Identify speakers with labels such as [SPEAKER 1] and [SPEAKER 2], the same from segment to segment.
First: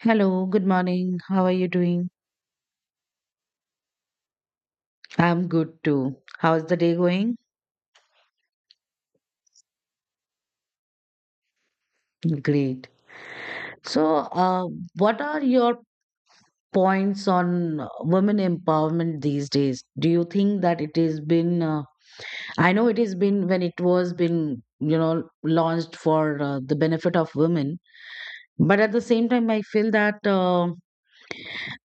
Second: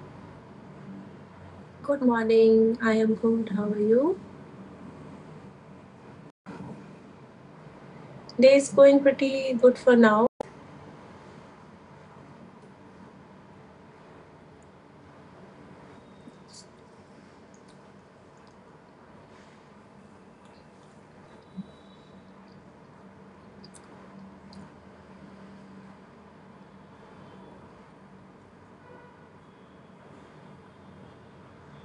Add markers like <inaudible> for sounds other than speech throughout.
[SPEAKER 1] Hello, good morning. How are you
[SPEAKER 2] Good
[SPEAKER 1] doing?
[SPEAKER 2] morning. I am good. How are you?
[SPEAKER 1] I'm good too. How's the day going?
[SPEAKER 2] Day is going pretty good for now.
[SPEAKER 1] Great. So, uh, what are your points on women empowerment these days? Do you think that it has been, I know it has been when it was been, launched for the benefit of women, but at the same time, I feel that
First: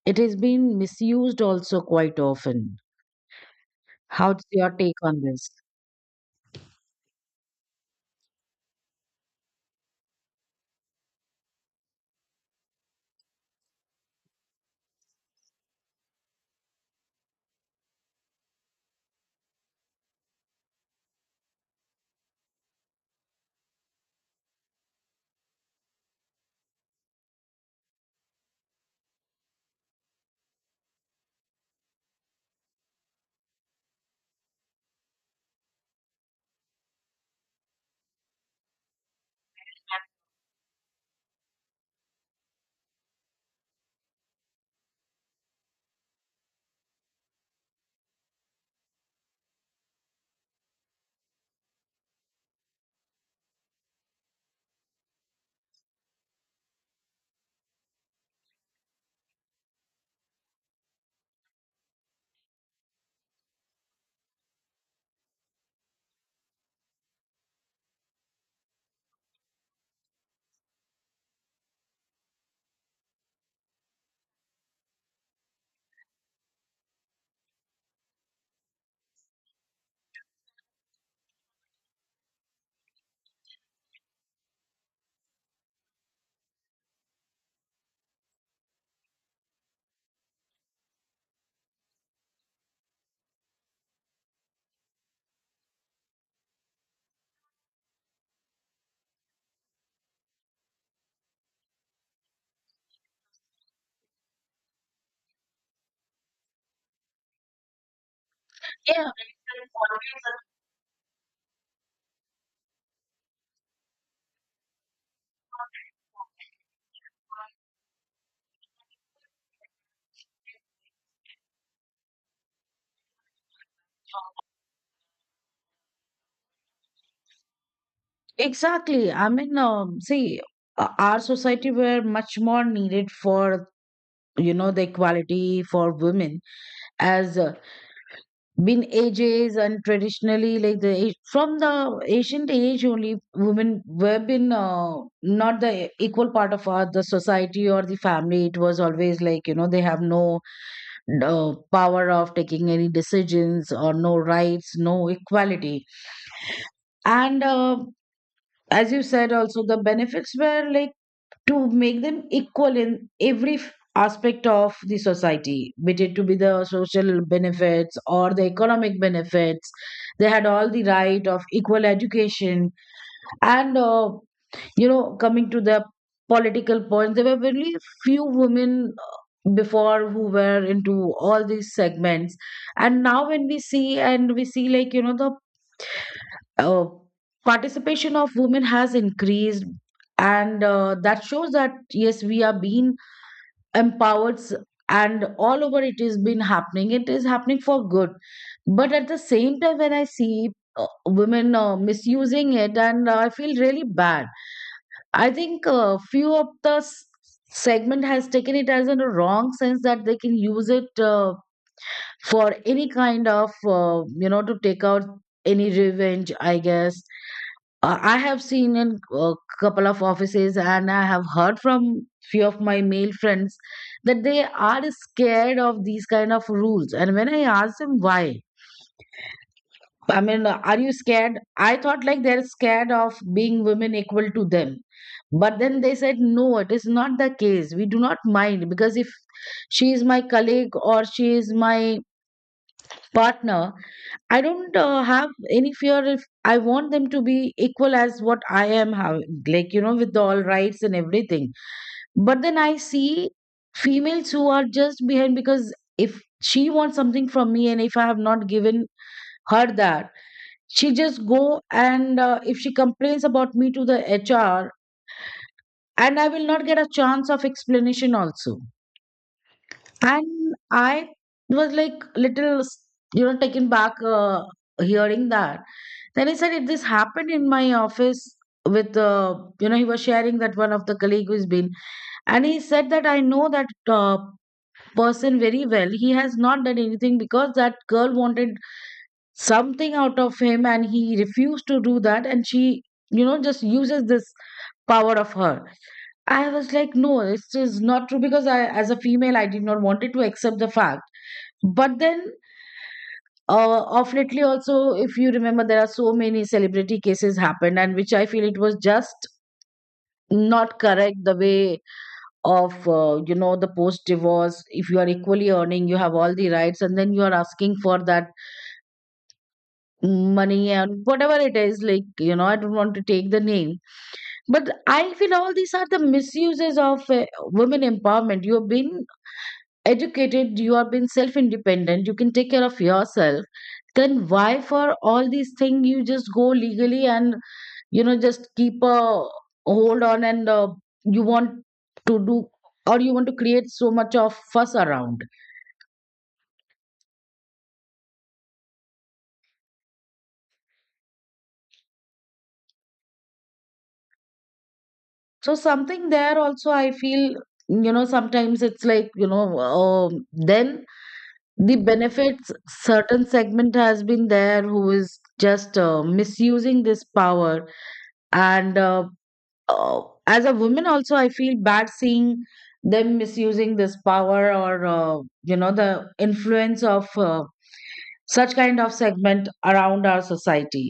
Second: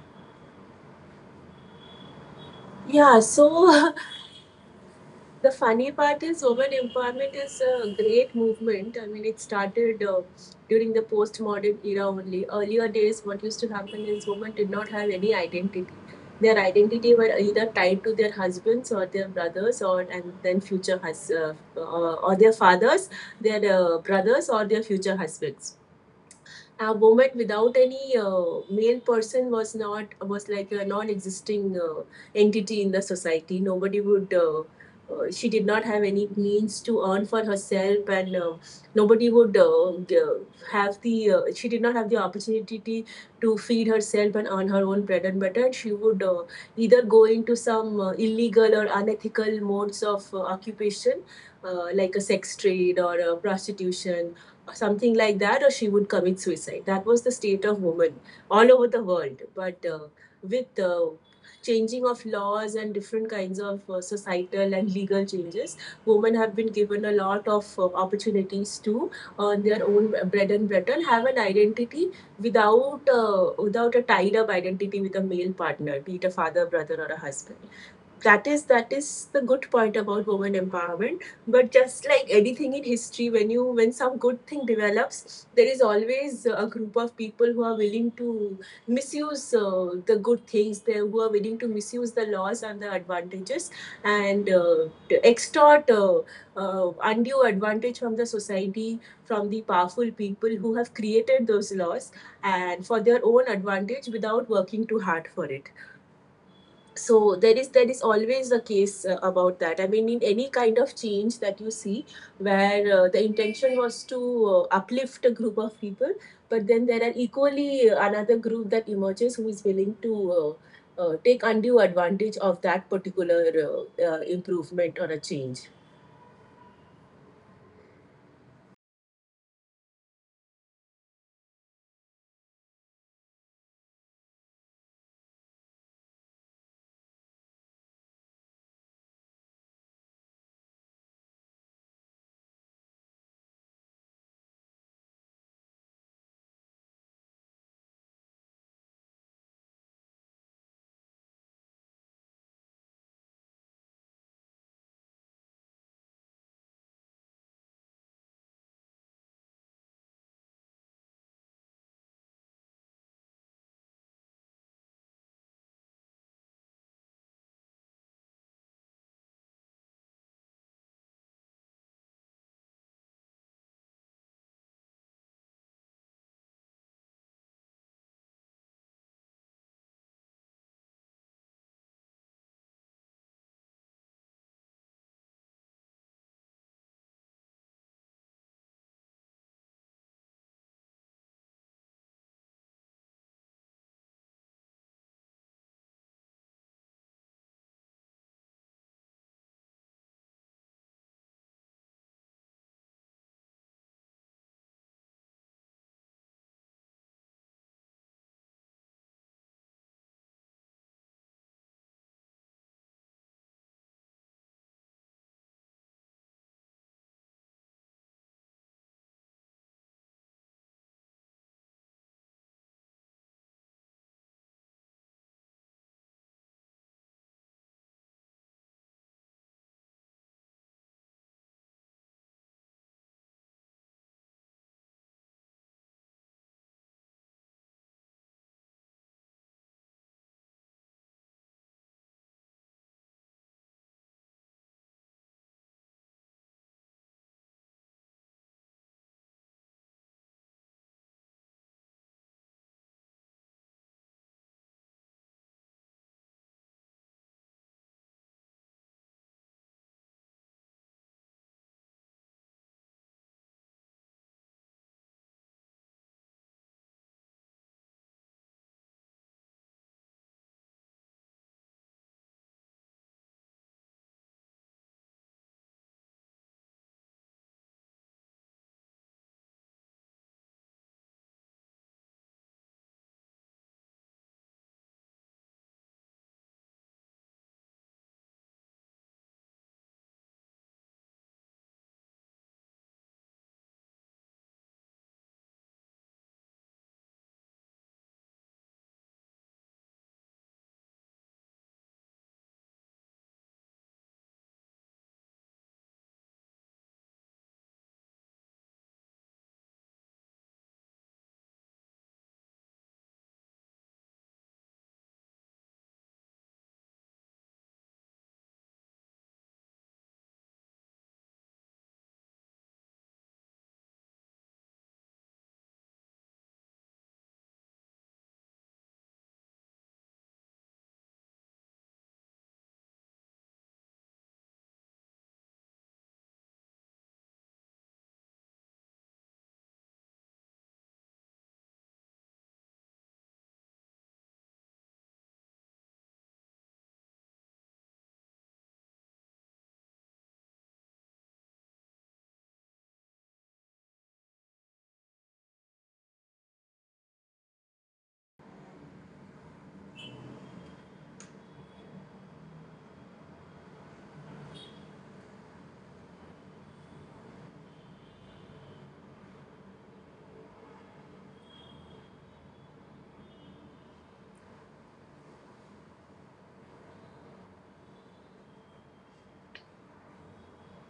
[SPEAKER 1] it has been misused also quite often.
[SPEAKER 2] Yeah, so
[SPEAKER 1] How's your take on
[SPEAKER 2] <laughs> the
[SPEAKER 1] this?
[SPEAKER 2] funny part is women empowerment is a great movement. I mean, it started during the postmodern era only. Earlier days, what used to happen is women did not have any identity. Their identity were either tied to their husbands or their brothers, or and then future hus- or their fathers, their brothers or their future husbands. A woman without any male person was not was like a non-existing entity in the society. Nobody would, she did not have any means to earn for herself, and nobody would, g- have the she did not have the opportunity to feed herself and earn her own bread and butter. She would either go into some illegal or unethical modes of occupation, like a sex trade or a prostitution, something like that, or she would commit suicide. That was the state of women all over the world. But with, changing of laws and different kinds of societal and legal changes, women have been given a lot of opportunities to earn their own bread and butter, have an identity without, without a tied up identity with a male partner, be it a father, brother, or a husband. That is the good point about women empowerment. But just like anything in history, when you when some good thing develops, there is always a group of people who are willing to misuse, the good things, they who are willing to misuse the laws and the advantages, and to extort undue advantage from the society, from the powerful people who have created those laws, and for their own advantage, without working too hard for it. So there is always a case
[SPEAKER 1] Yeah.
[SPEAKER 2] about that. I mean, in any kind of change that you see, where the intention was to uplift a group of people, but then there are equally another group that emerges who is willing to take undue advantage of that particular improvement or a change
[SPEAKER 1] Exactly. I mean, see, our society were much more needed for the equality for women, as been ages, and traditionally, like from the ancient age only, women were been not the equal part of our the society or the family. It was always like they have no power of taking any decisions, or no rights, no equality, and. As you said also, the benefits were like to make them equal in every aspect of the society, be it to be the social benefits or the economic benefits. They had all the right of equal education, and you know, coming to the political points, there were very few women before who were into all these segments. And now when we see, and we see like the uh, participation of women has increased, and that shows that yes, we are being empowered, and all over it has been happening, it is happening for good. But at the same time, when I see women misusing it, and I feel really bad. I think few of the segment has taken it as in a wrong sense, that they can use it for any kind of, you know, to take out any revenge, I guess. I have seen in a couple of offices, and I have heard from few of my male friends that they are scared of these kind of rules. And when I asked them why, I mean, are you scared? I thought like they're scared of being women equal to them. But then they said, no, it is not the case. We do not mind, because if she is my colleague, or she is my partner, I don't have any fear if I want them to be equal as what I am having, like, you know, with all rights and everything. But then I see females who are just behind, because if she wants something from me, and if I have not given her that, she just go and if she complains about me to the HR, and I will not get a chance of explanation also. And I was like little, you know, taken back hearing that. Then he said, if this happened in my office with, you know, he was sharing that one of the colleague who's been, and he said that I know that person very well. He has not done anything, because that girl wanted something out of him and he refused to do that. And she, you know, just uses this power of her. I was like, no, this is not true, because I, as a female, I did not wanted to accept the fact. But then, of lately, also, if you remember, there are so many celebrity cases happened, and which I feel it was just not correct, the way of, you know, the post divorce. If you are equally earning, you have all the rights, and then you are asking for that money and whatever it is. Like, you know, I don't want to take the name, but I feel all these are the misuses of women empowerment. You've been educated, you have been self independent, you can take care of yourself, then why for all these things you just go legally, and you know, just keep a hold on, and you want to do, or you want to create so much of fuss around. So something there also I feel, you know, sometimes it's like, you know, then the benefits, certain segment has been there who is just misusing this power, and uh, as a woman also I feel bad seeing them misusing this power, or you know, the influence of such kind of segment around our society,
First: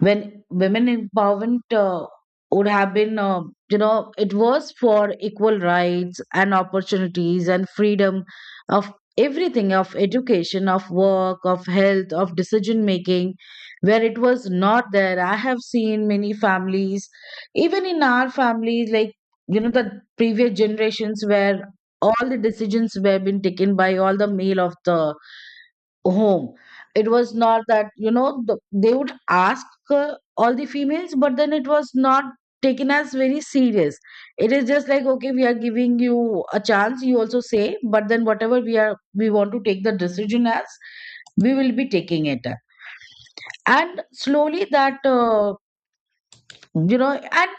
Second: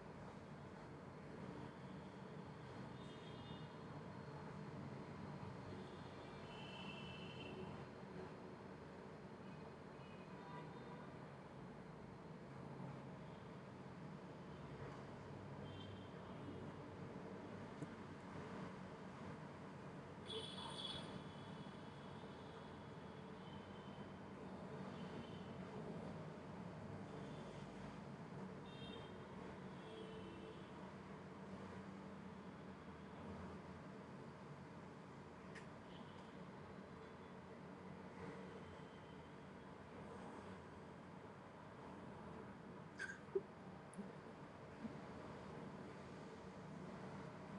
[SPEAKER 1] when women empowerment would have been, you know, it was for equal rights and opportunities and freedom of everything, of education, of work, of health, of decision making, where it was not there. I have seen many families, even in our families, like you know, the previous generations where all the decisions were being taken by all the male of the home. It was not that, you know, the, they would ask all the females, but then it was not taken as very serious. It is just like, okay, we are giving you a chance, you also say, but then whatever we are, we want to take the decision as, we will be taking it. And slowly that, you know, and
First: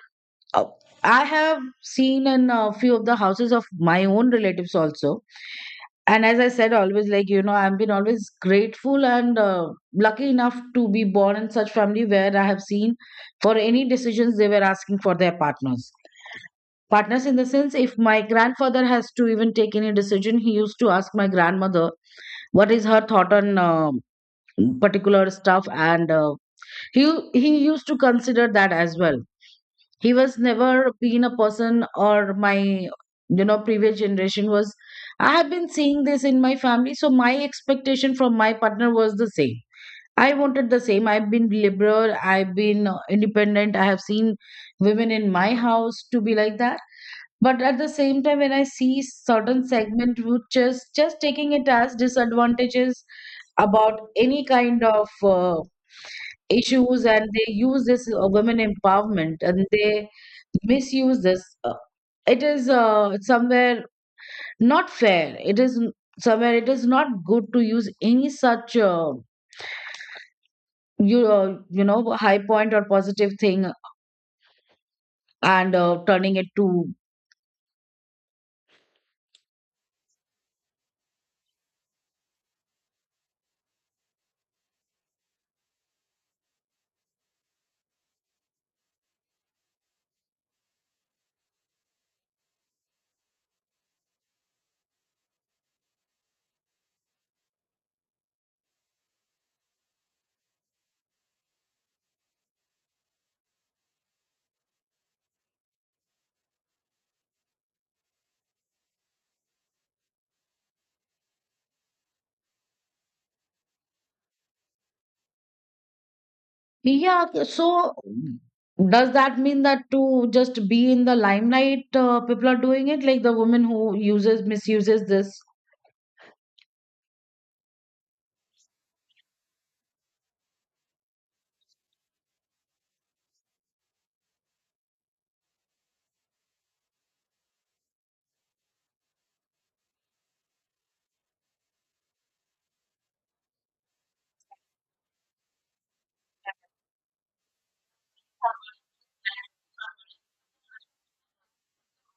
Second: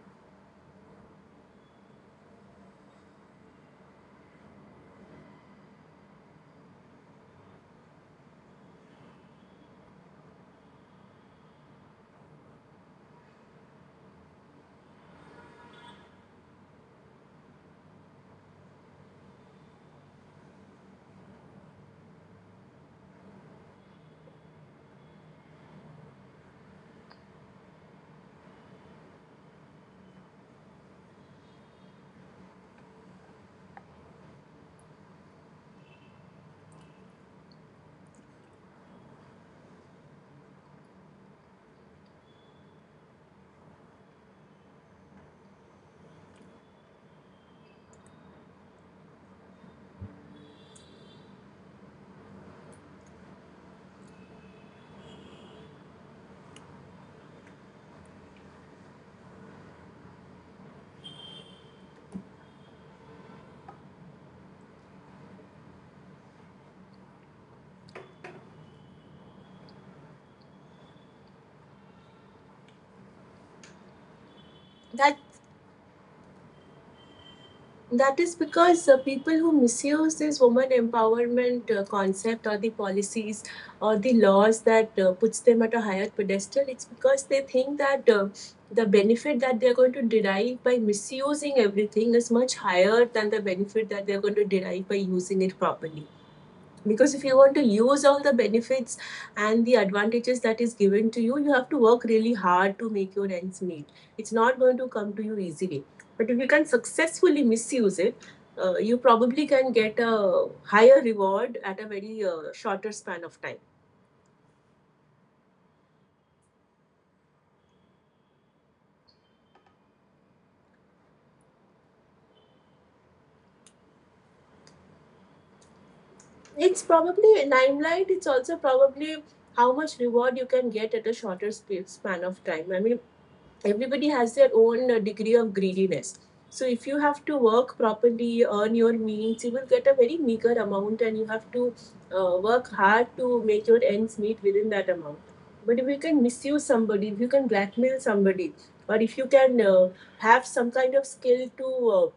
[SPEAKER 1] uh, I have seen in a few of the houses of my own relatives also. And as I said, always, like you know, I've been always grateful and lucky enough to be born in such family where I have seen, for any decisions they were asking for their partners. Partners in the sense, if my grandfather has to even take any decision, he used to ask my grandmother what is her thought on particular stuff, and he he used to consider that as well. He was never been a person, or my, you know, previous generation was, I have been seeing this in my family, so my expectation from my partner was the same. I wanted the same. I've been liberal, I've been independent. I have seen women in my house to be like that. But at the same time, when I see certain segment which is just taking it as disadvantages about any kind of uh, issues, and they use this women empowerment, and they misuse this. It is somewhere not fair. it is n- Somewhere it is not good to use any such you uh, you know, high point or positive thing,
[SPEAKER 2] that
[SPEAKER 1] and turning it to,
[SPEAKER 2] That is because people who misuse this woman empowerment concept, or the policies or the laws that puts them at a higher pedestal. It's because they think that the benefit that they're going to derive by misusing everything is much higher than the benefit that they're going to derive by using it properly. Because if you want to use all the benefits and the advantages that is given to you, you have to work really hard to make your ends meet. It's not going to come to you easily. But if you can successfully misuse it, you probably can get a higher reward at a very shorter span of time.
[SPEAKER 1] yeah, so does that mean that, to just be in the limelight, people are doing it, like the woman who uses misuses this?
[SPEAKER 2] It's probably limelight. It's also probably how much reward you can get at a shorter span of time. I mean, everybody has their own degree of greediness. So if you have to work properly, earn your means, you will get a very meager amount, and you have to work hard to make your ends meet within that amount. But if you can misuse somebody, if you can blackmail somebody, or if you can have some kind of skill to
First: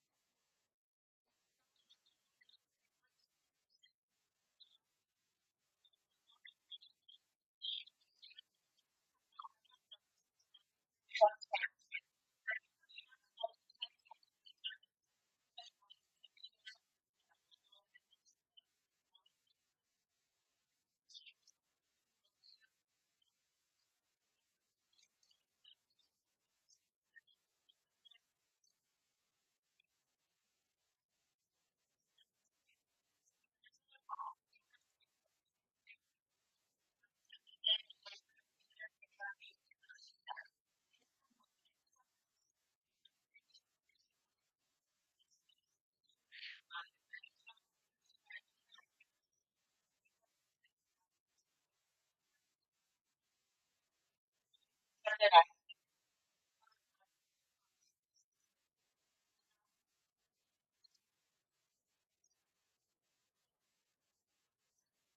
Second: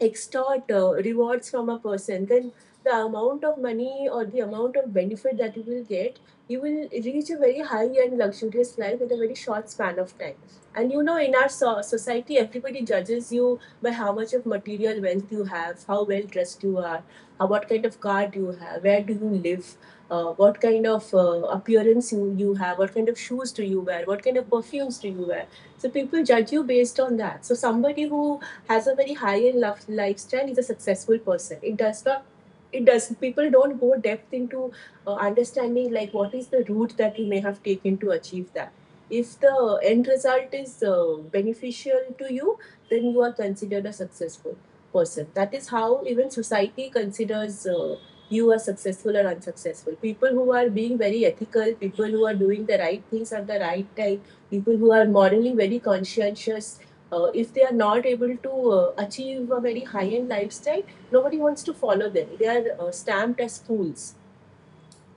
[SPEAKER 2] extort rewards from a person, then the amount of money or the amount of benefit that you will get, you will reach a very high and luxurious life in a very short span of time. And you know, in our society, everybody judges you by how much of material wealth you have, how well dressed you are, how, what kind of car do you have, where do you live, what kind of appearance you have, what kind of shoes do you wear, what kind of perfumes do you wear. So people judge you based on that. So somebody who has a very high end love lifestyle is a successful person. It does not, it does, people don't go depth into understanding like what is the route that you may have taken to achieve that. If the end result is beneficial to you, then you are considered a successful person. That is how even society considers you are successful or unsuccessful. People who are being very ethical, people who are doing the right things at the right time, people who are morally very conscientious, if they are not able to achieve a very high end lifestyle, nobody wants to follow them. They are stamped as fools.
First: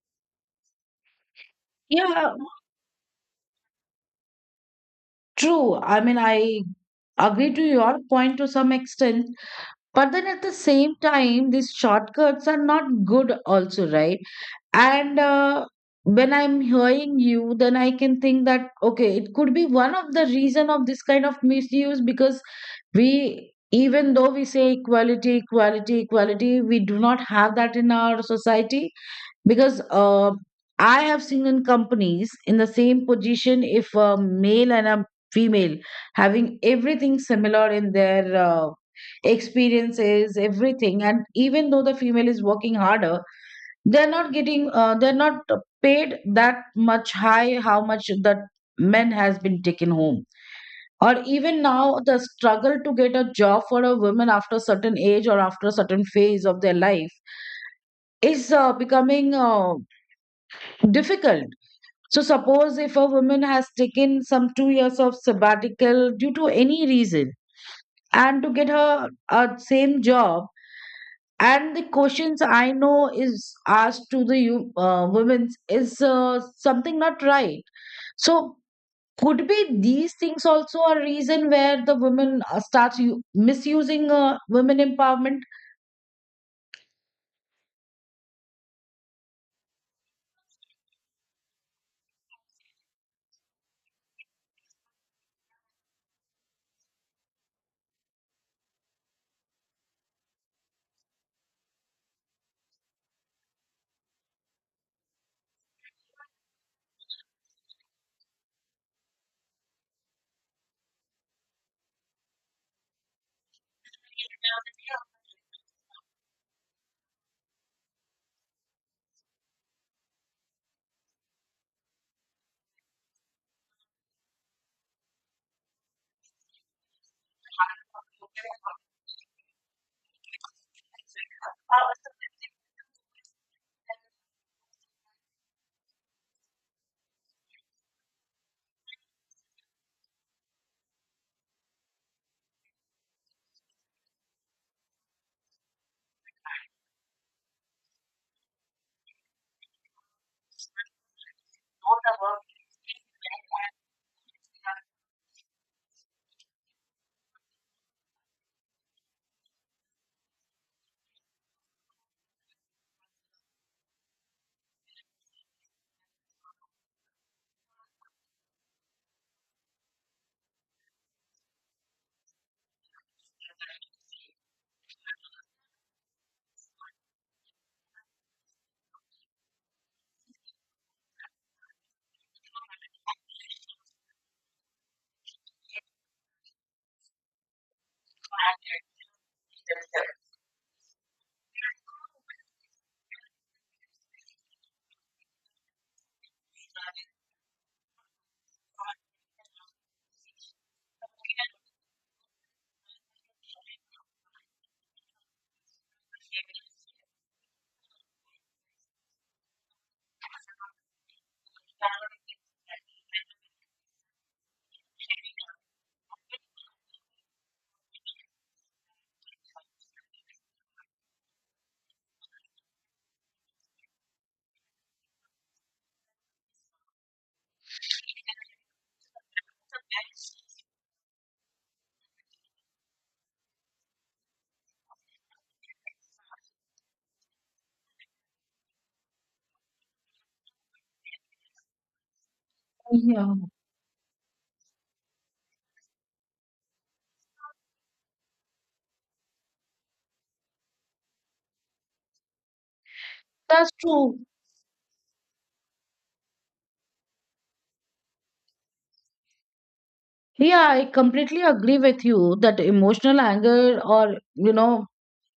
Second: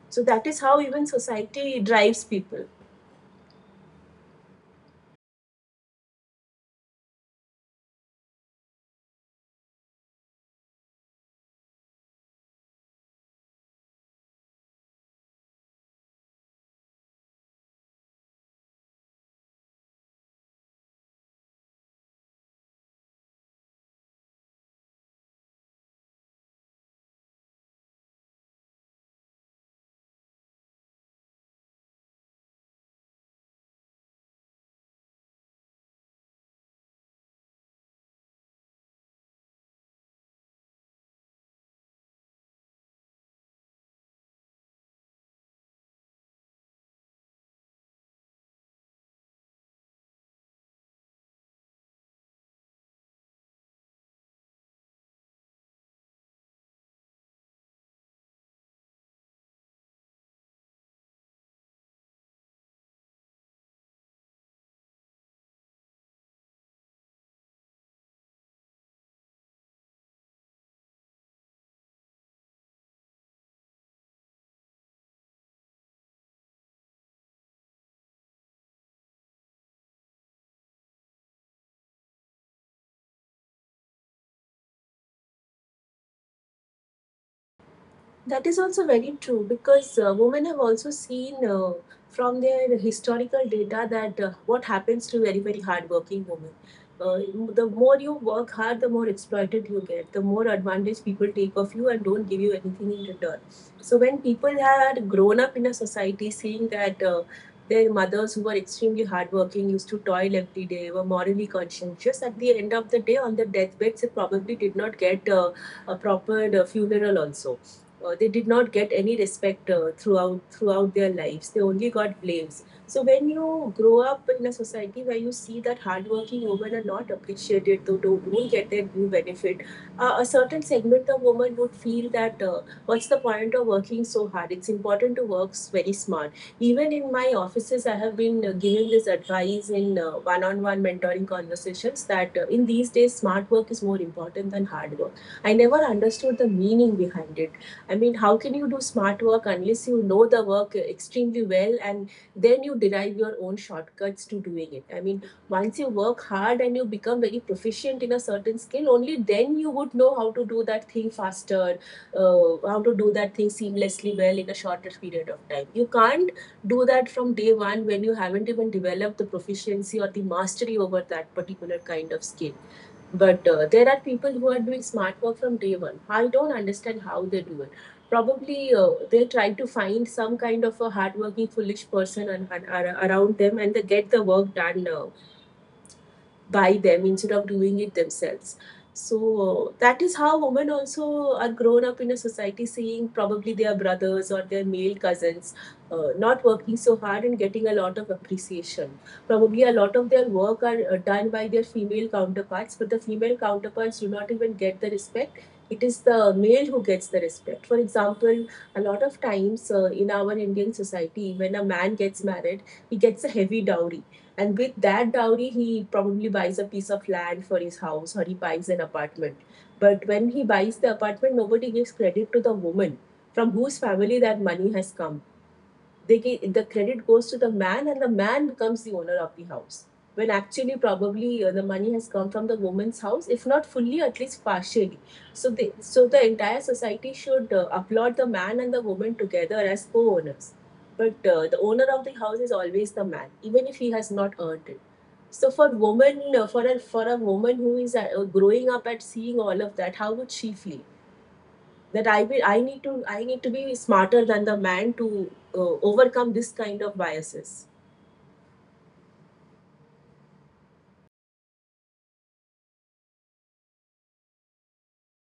[SPEAKER 2] So that is how even society drives
[SPEAKER 1] Yeah.
[SPEAKER 2] people.
[SPEAKER 1] True. I mean, I agree to your point to some extent, but then at the same time, these shortcuts are not good, also, right? And when I'm hearing you, then I can think that, okay, it could be one of the reason of this kind of misuse, because we, even though we say equality, equality, equality, we do not have that in our society, because I have seen in companies, in the same position, if a male and a female having everything similar in their experiences, everything, and even though the female is working harder, they're not paid that much high, how much the men has been taken home. Or even now, the struggle to get a job for a woman after a certain age, or after a certain phase of their life, is becoming difficult. So suppose if a woman has taken some 2 years of sabbatical due to any reason, and to get her a same job, and the questions, I know, is asked to the women, is something not right. So could be these things also a reason where the women starts misusing women empowerment?
[SPEAKER 2] That is also very true, because women have also seen, from their historical data, that what happens to very, very hardworking women. Uh, the more you work hard, the more exploited you get, the more advantage people take of you and don't give you anything in return. So, when people had grown up in a society seeing that their mothers who were extremely hardworking used to toil every day, were morally conscientious, at the end of the day, on the deathbeds, they probably did not get a proper funeral also. They did not get any respect, throughout their lives. They only got blames. So when you grow up in a society where you see that hardworking women are not appreciated, though don't get their due benefit, a certain segment of women would feel that, what's the point of working so hard? It's important to work very smart. Even in my offices, I have been giving this advice in one-on-one mentoring conversations, that in these days, smart work is more important than hard work. I never understood the meaning behind it. I mean, how can you do smart work unless you know the work extremely well and then you derive your own shortcuts to doing it? I mean, once you work hard and you become very proficient in a certain skill, only then you would know how to do that thing faster, how to do that thing seamlessly well in a shorter period of time. You can't do that from day one when you haven't even developed the proficiency or the mastery over that particular kind of skill. But there are people who are doing smart work from day one. I don't understand how they do it. Probably, they try to find some kind of a hardworking, foolish person around them, and they get the work done by them, instead of doing it themselves. So that is how women also are grown up in a society, seeing probably their brothers or their male cousins not working so hard and getting a lot of appreciation. Probably a lot of their work are done by their female counterparts, but the female counterparts do not even get the respect. It is the male who gets the respect. For example, a lot of times in our Indian society, when a man gets married, he gets a heavy dowry, and with that dowry, he probably buys a piece of land for his house, or he buys an apartment. But when he buys the apartment, nobody gives credit to the woman from whose family that money has come. The credit goes to the man, and the man becomes the owner of the house, when actually, probably the money has come from the woman's house, if not fully, at least partially. So the entire society should applaud the man and the woman together as co-owners. But the owner of the house is always the man,
[SPEAKER 1] Yeah.
[SPEAKER 2] even if he has not earned it. For a woman who is growing up at seeing all of that, how would she feel that I need to
[SPEAKER 1] That's
[SPEAKER 2] be
[SPEAKER 1] true.
[SPEAKER 2] smarter than the man to overcome this kind of biases.
[SPEAKER 1] Yeah, I completely agree with you that emotional anger or, you know,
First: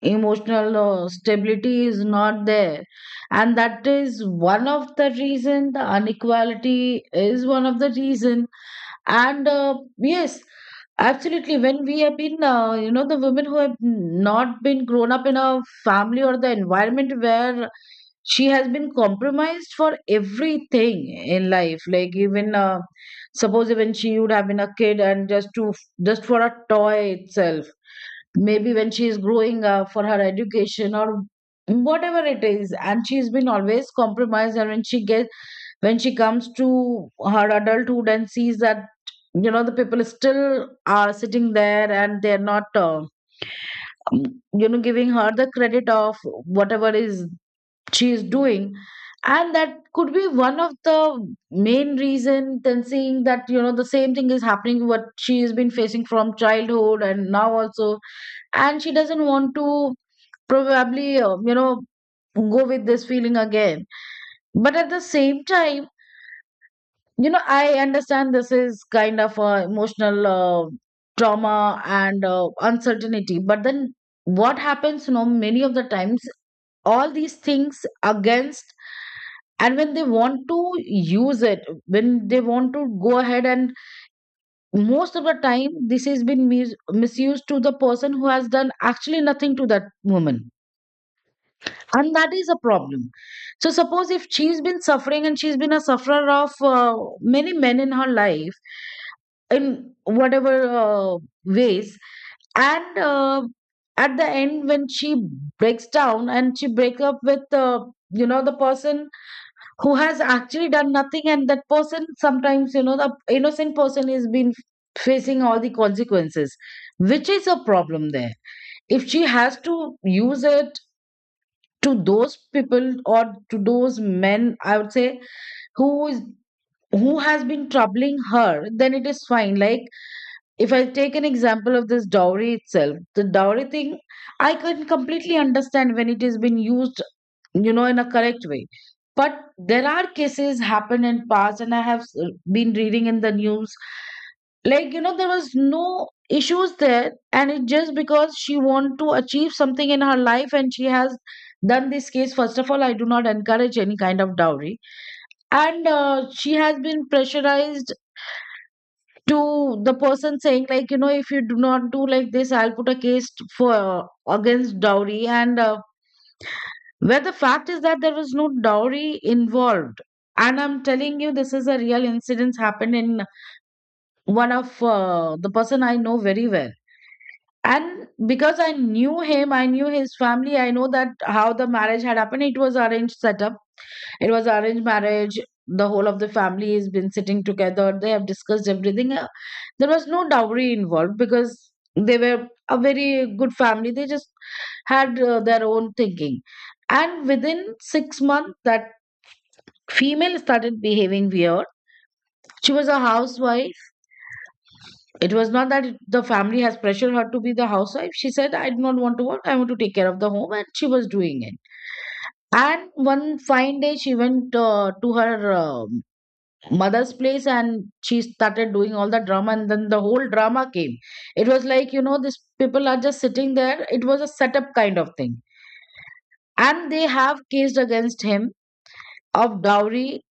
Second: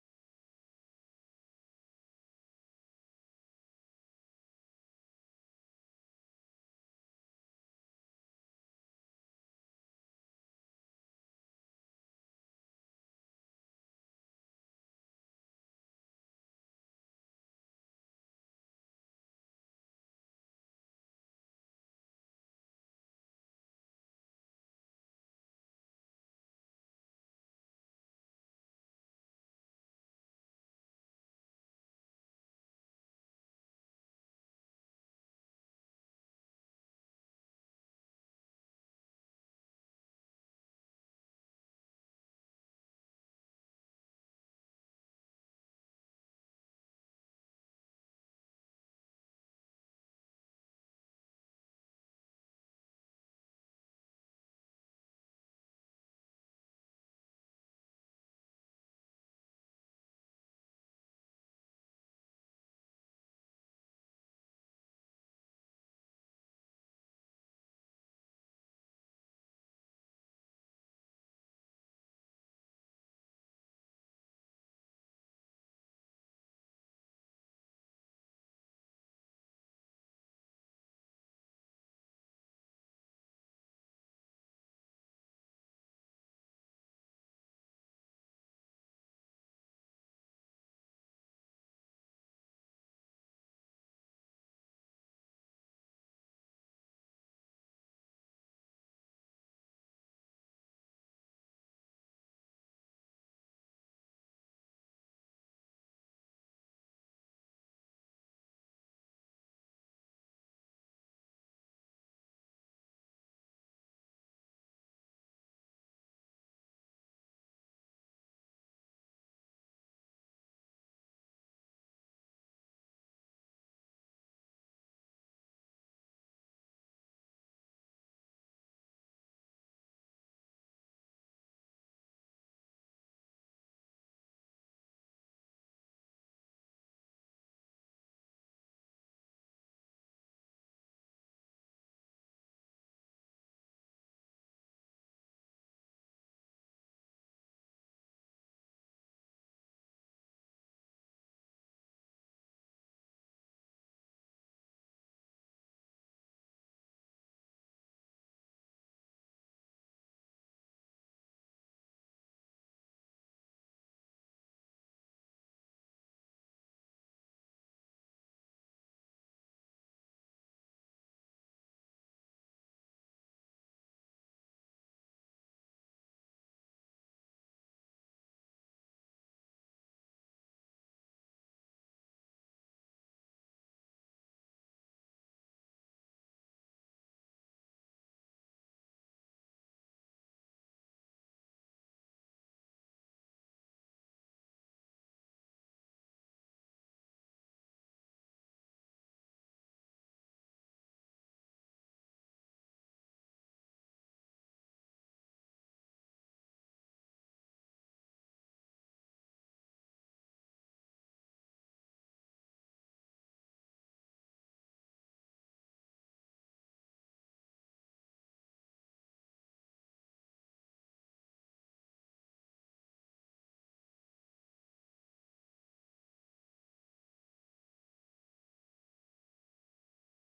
[SPEAKER 1] emotional stability is not there, and that is one of the reason, the inequality is one of the reason. And yes, absolutely, when we have been you know, the women who have not been grown up in a family or the environment where she has been compromised for everything in life, like even suppose even she would have been a kid and just for a toy itself, maybe when she is growing up for her education or whatever it is, and she's been always compromised, and when she gets, when she comes to her adulthood and sees that you know the people still are sitting there and they're not you know, giving her the credit of whatever is she is doing. And that could be one of the main reason, then seeing that you know the same thing is happening what she has been facing from childhood and now also. And she doesn't want to probably you know, go with this feeling again. But at the same time, you know, I understand this is kind of a emotional trauma and uncertainty, but then what happens, you know, many of the times all these things against, and when they want to use it, when they want to go ahead and most of the time this has been misused to the person who has done actually nothing to that woman. And that is a problem. So suppose if she's been suffering and she's been a sufferer of many men in her life in whatever uh, ways, and at the end when she breaks down and she break up with you know, the person who has actually done nothing, and that person, sometimes you know, the innocent person is been facing all the consequences, which is a problem there. If she has to use it to those people or to those men, I would say, who is, who has been troubling her, then it is fine. Like if I take an example of this dowry itself, the dowry thing, I can completely understand when it has been used, you know, in a correct way. But there are cases happen in past, and I have been reading in the news, like you know there was no issues there, and it just because she want to achieve something in her life and she has done this case. First of all, I do not encourage any kind of dowry. And she has been pressurized to the person saying like, you know, if you do not do like this, I'll put a case for against dowry. And where the fact is that there was no dowry involved. And I'm telling you, this is a real incident happened in one of the person I know very well. And because I knew him, I knew his family, I know that how the marriage had happened. It was arranged setup, it was arranged marriage. The whole of the family has been sitting together, they have discussed everything. There was no dowry involved because they were a very good family, they just had their own thinking. And within 6 months, that female started behaving weird. She was a housewife. It was not that the family has pressured her to be the housewife. She said, I do not want to work, I want to take care of the home. And she was doing it. And one fine day, she went to her mother's place and she started doing all the drama. And then the whole drama came. It was like, you know, these people are just sitting there, it was a setup kind of thing. And they have cased against him of dowry.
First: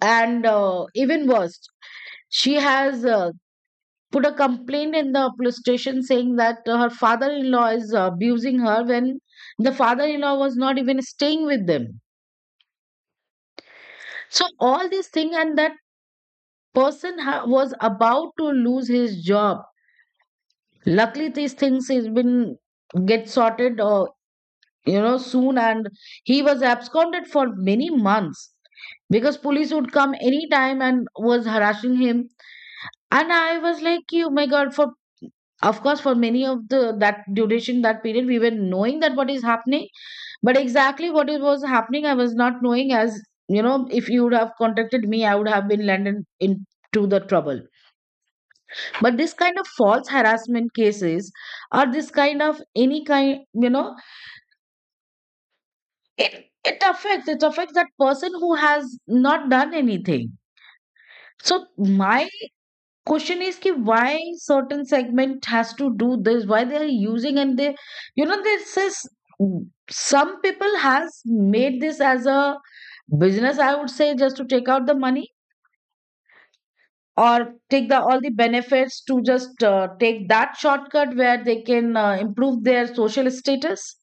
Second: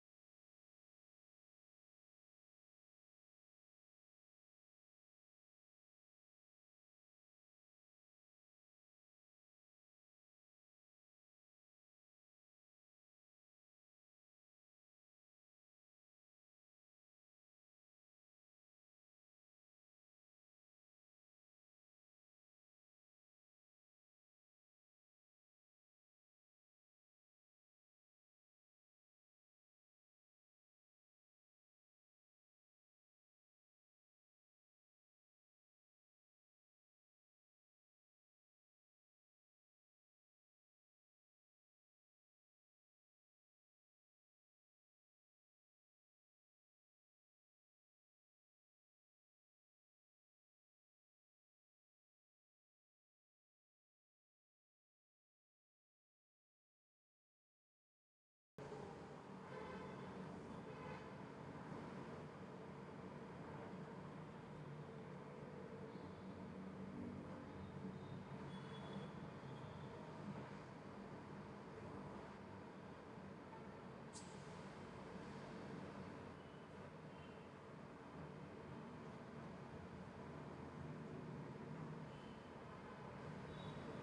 [SPEAKER 1] And even worse, she has put a complaint in the police station saying that her father-in-law is abusing her, when the father-in-law was not even staying with them. So all these things, and that was about to lose his job. Luckily, these things has been get sorted you know, soon, and he was absconded for many months because police would come anytime and was harassing him. And I was like, you my god. For, of course, for many of the, that duration, that period, we were knowing that what is happening, but exactly what it was happening, I was not knowing. As you know, if you would have contacted me, I would have been landed into the trouble. But this kind of false harassment cases, or this kind of any kind, you know, it affects, it affects that person who has not done anything. So my question is ki why certain segment has to do this, why they are using, and they, you know, this is, some people has made this as a business, I would say, just to take out the money, or take the all the benefits, to just take that shortcut where they can improve their social status.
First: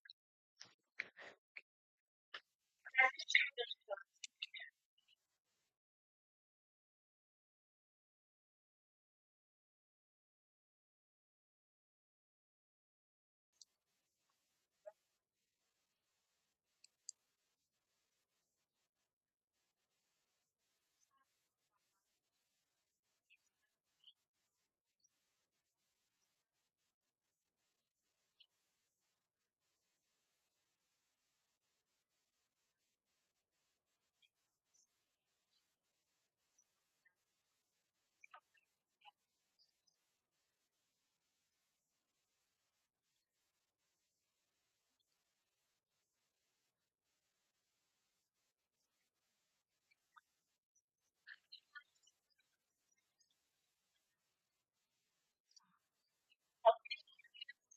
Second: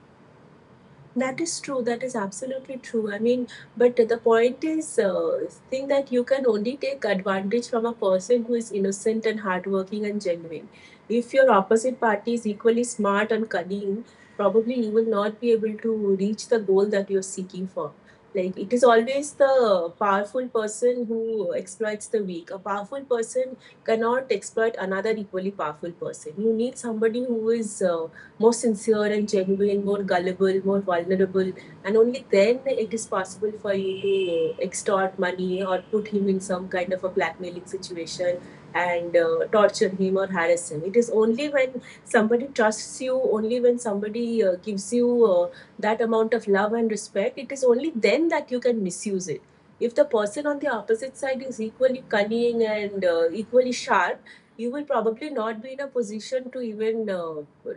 [SPEAKER 2] That is true. That is absolutely true. I mean, but the point is, think that you can only take advantage from a person who is innocent and hardworking and genuine. If your opposite party is equally smart and cunning, probably you will not be able to reach the goal that you're seeking for. Like, it is always the powerful person who exploits the weak. A powerful person cannot exploit another equally powerful person. You need somebody who is more sincere and genuine, more gullible, more vulnerable, and only then it is possible for you to extort money or put him in some kind of a blackmailing situation and torture him or harass him. It is only when somebody trusts you, only when somebody gives you that amount of love and respect. It is only then that you can misuse it. If the person on the opposite side is equally cunning and equally sharp, you will probably not be in a position to even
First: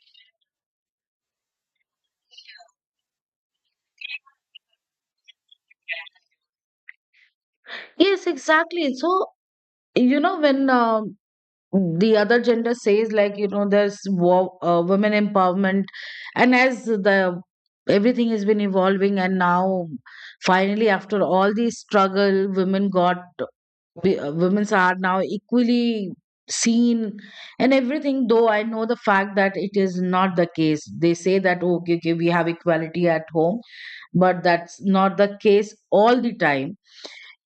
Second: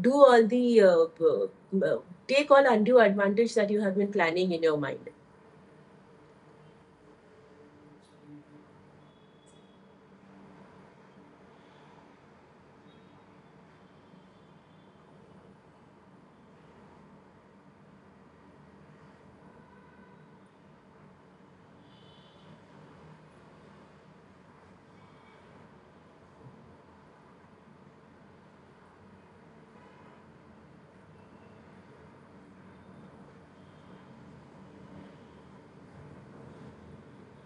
[SPEAKER 2] do all the uh, take all undue advantage that you have been planning in your mind.
[SPEAKER 1] Yes, exactly. So you know, when the other gender says like, you know, there's women empowerment, and as the everything has been evolving and now finally after all the struggle women got, women's are now equally seen and everything, though I know the fact that it is not the case. They say that, "Oh, okay, okay, we have equality at home," but that's not the case all the time.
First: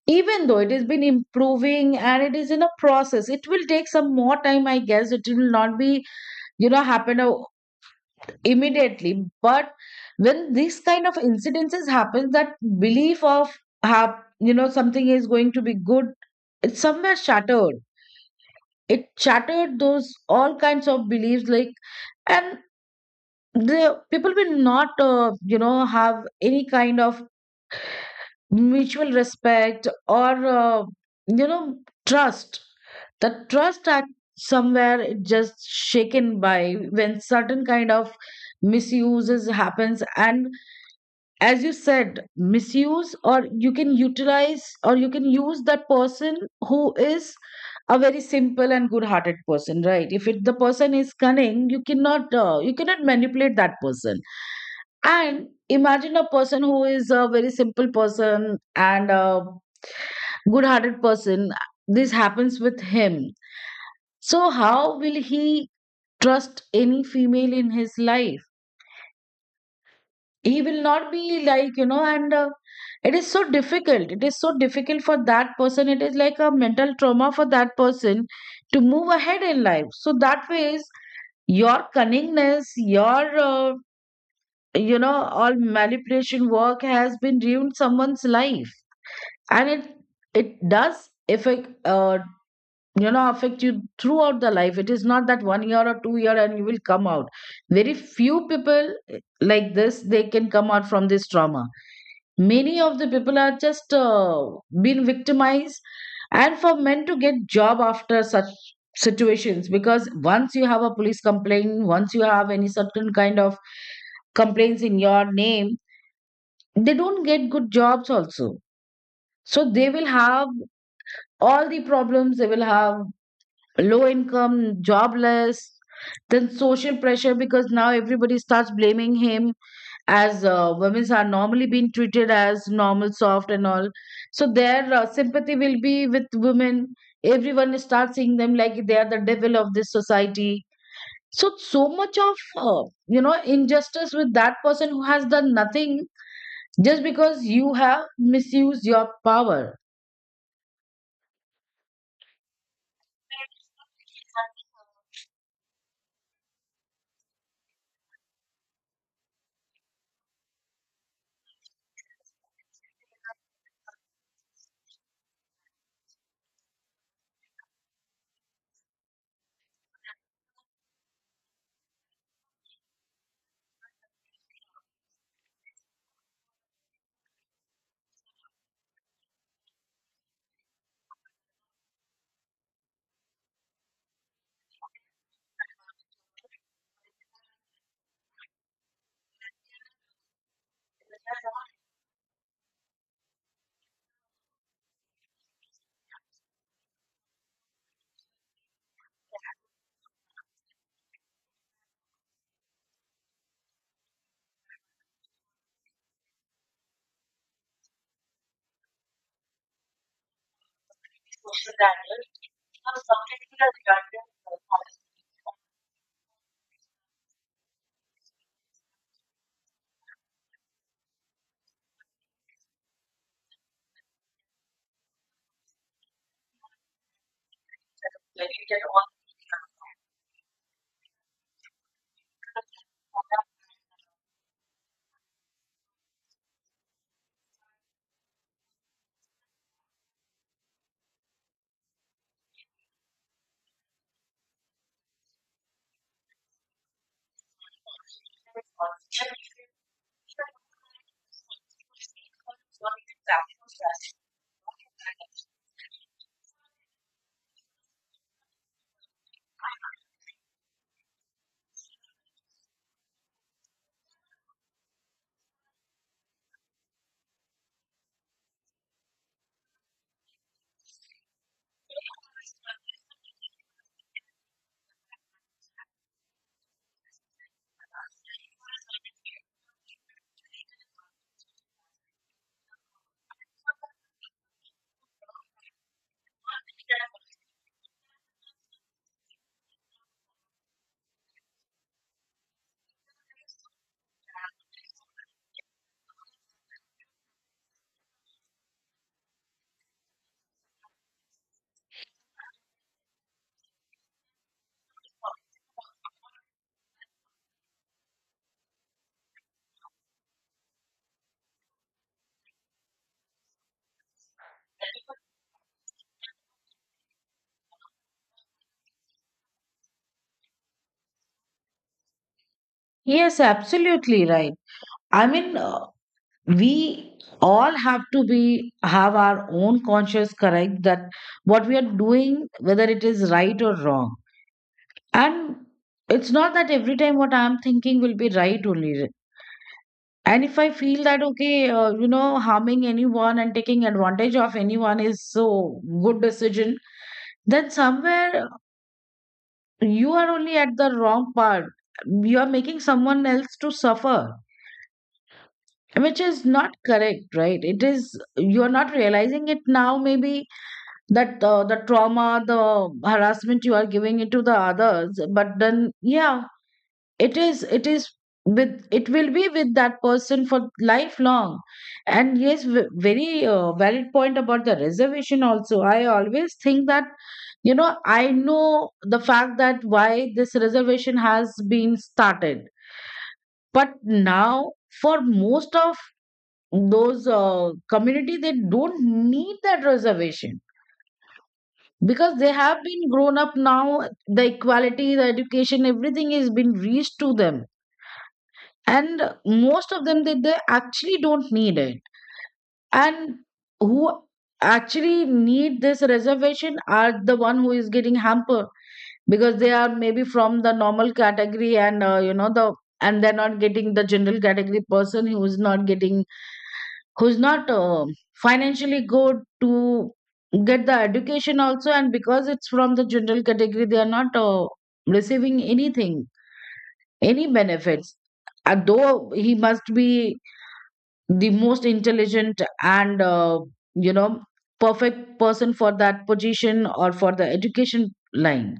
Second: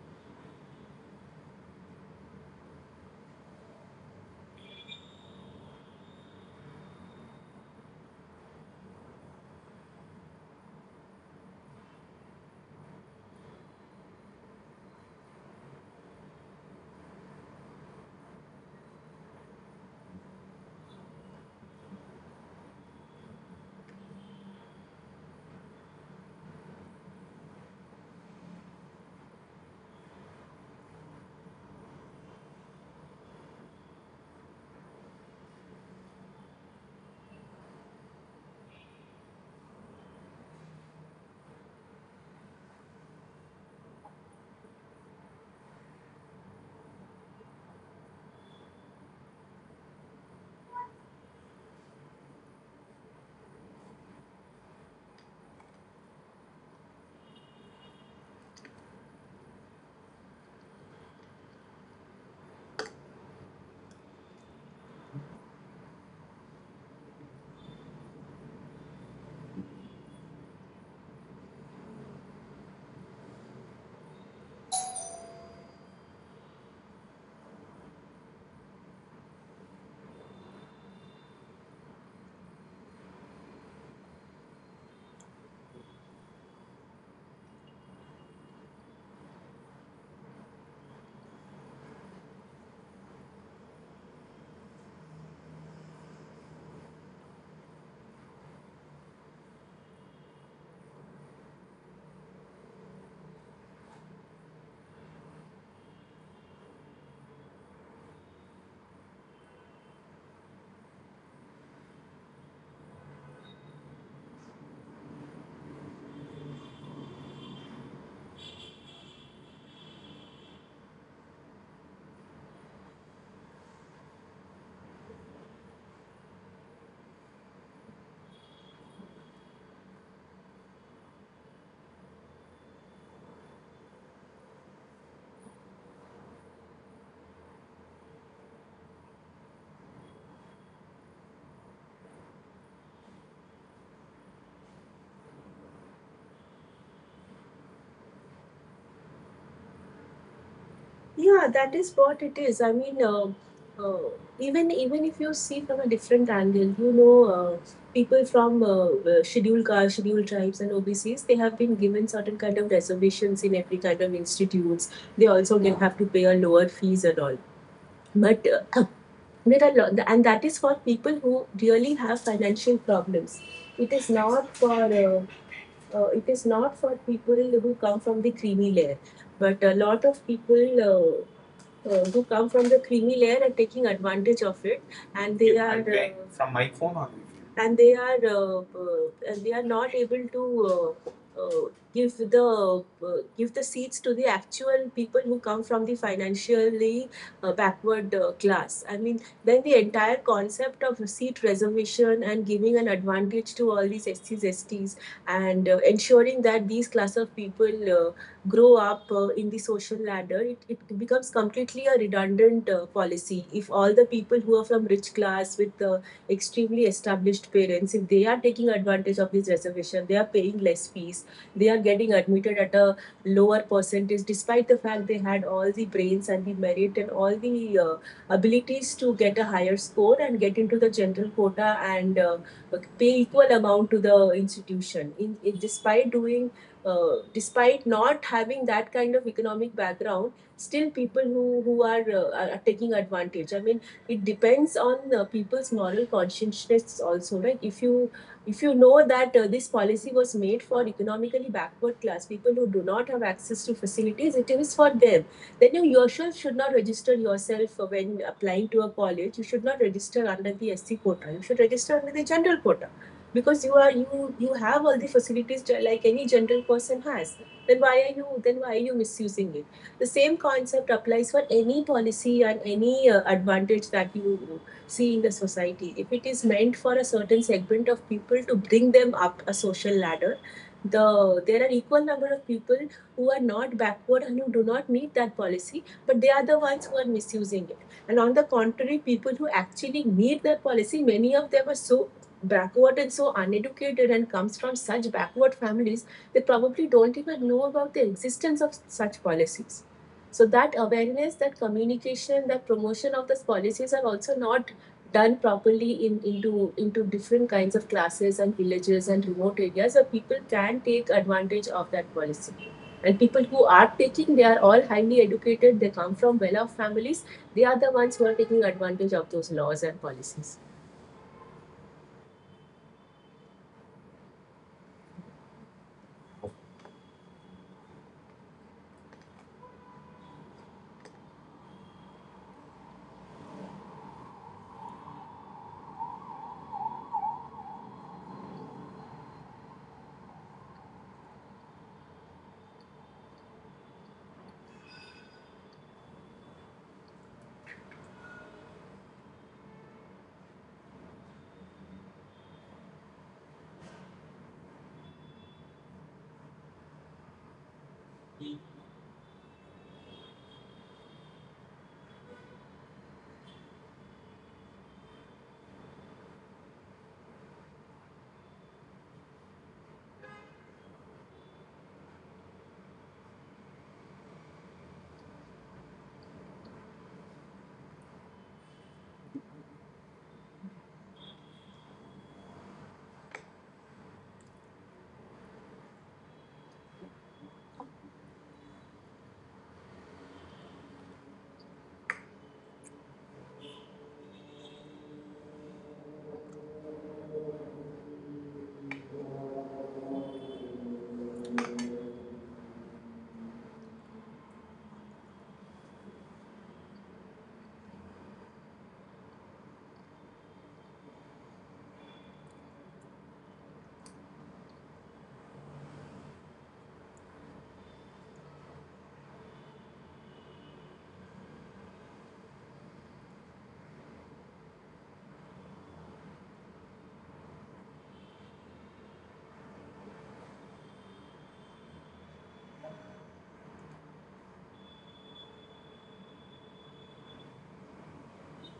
[SPEAKER 1] Even though it has been improving and it is in a process, it will take some more time, I guess. It will not be, you know, immediately. But when this kind of incidences happen, that belief of have, you know, something is going to be good, it's somewhere shattered. It shattered those all kinds of beliefs. Like, and the people will not you know, have any kind of mutual respect or you know, trust. The trust at somewhere it just shaken by when certain kind of misuses happens. And as you said, misuse, or you can utilize, or you can use that person who is a very simple and good hearted person, right? If it, the person is cunning, you cannot manipulate that person. And imagine a person who is a very simple person and good hearted person, this happens with him. So how will he trust any female in his life? He will not be, like, you know. And it is so difficult, it is so difficult for that person. It is like a mental trauma for that person to move ahead in life. So that ways, your cunningness, your you know, all manipulation work has been ruined someone's life. And it does affect you know, affect you throughout the life. It is not that 1 year or 2 year and you will come out. Very few people, like this, they can come out from this trauma. Many of the people are just been victimized. And for men to get job after such situations, because once you have a police complaint, once you have any certain kind of complaints in your name, they don't get good jobs also. So they will have all the problems. They will have low income, jobless, then social pressure because now everybody starts blaming him. As women are normally being treated as normal, soft, and all, so their sympathy will be with women. Everyone starts seeing them like they are the devil of this society. So so much of you know, injustice with that person who has done nothing, just because you have misused your power.
[SPEAKER 2] Yeah, that is what it is. Uh, even if you see from a different angle, you know, people from scheduled castes, scheduled tribes and OBCs, they have been given certain kind of reservations in every kind of institutes. They also can have to pay a lower fees and all. But uh, <coughs> and that is for people who really have financial problems. It is not for it is not for people who come from the creamy layer, but a lot of people who come from the creamy layer are taking advantage of it, and they are uh, and they are not able to uh, uh, give the seats to the actual people who come from the financially backward class. I mean, then the entire concept of seat reservation and giving an advantage to all these SCs, STs, and ensuring that these class of people uh, grow up in the social ladder, it becomes completely a redundant policy. If all the people who are from rich class with extremely established parents, if they are taking advantage of this reservation, they are paying less fees, they are getting admitted at a lower percentage, despite the fact they had all the brains and the merit and all the abilities to get a higher score and get into the general quota and pay equal amount to the institution. In despite doing despite not having that kind of economic background, still people who are taking advantage. I mean, it depends on people's moral consciousness also, right? If you know that this policy was made for economically backward class people who do not have access to facilities, it is for them. Then you yourself should not register yourself when applying to a college. You should not register under the SC quota. You should register under the general quota because you, you have all the facilities like any general person has. Then why are you, then why are you misusing it? The same concept applies for any policy and any advantage that you see in the society. If it is meant for a certain segment of people to bring them up a social ladder, the there are equal number of people who are not backward and who do not need that policy, but they are the ones who are misusing it. And on the contrary, people who actually need that policy, many of them are so backward and so uneducated and comes from such backward families, they probably don't even know about the existence of such policies. So that awareness, that communication, that promotion of these policies are also not done properly into different kinds of classes and villages and remote areas where people can take advantage of that policy. And people who are taking, they are all highly educated, they come from well off families, they are the ones who are taking advantage of those laws and policies.
[SPEAKER 1] Yes, absolutely right. I mean, we all have to be, have our own conscious correct, that what we are doing, whether it is right or wrong. And it's not that every time what I'm thinking will be right only. And if I feel that okay, you know, harming anyone and taking advantage of anyone is so good decision, then somewhere you are only at the wrong part, you are making someone else to suffer, which is not correct, right? It is, you are not realizing it now maybe, that the trauma, the harassment you are giving it to the others, but then yeah, it is with, it will be with that person for lifelong. And yes, very valid point about the reservation also. I always think that you know, I know the fact that why this reservation has been started. But now for most of those community, they don't need that reservation because they have been grown up now, the equality, the education, everything has been reached to them, and most of them they actually don't need it. And who actually need this reservation are the one who is getting hampered because they are maybe from the normal category and you know, the, and they're not getting, the general category person who is not getting, who's not financially good to get the education also, and because it's from the general category they are not receiving anything, any benefits. Though he must be the most intelligent and you know, perfect person for that position or for the education line.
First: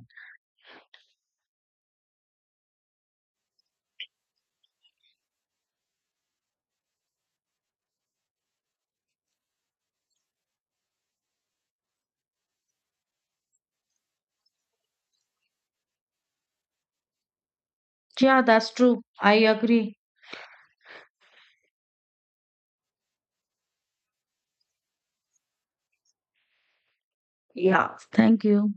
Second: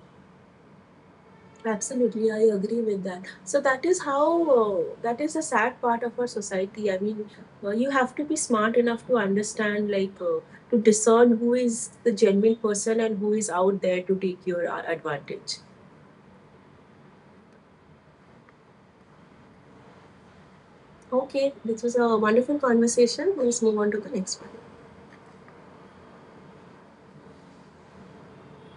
[SPEAKER 2] Absolutely, I agree with that. So that is how that is a sad part of our society. I mean, you have to be smart enough to understand, like, to discern who is the genuine person and who is out there to take your advantage.
[SPEAKER 1] Yeah, that's true, I agree.
[SPEAKER 2] Okay, this was a wonderful conversation. Let's move on to the next one.
[SPEAKER 1] Yeah. Thank you.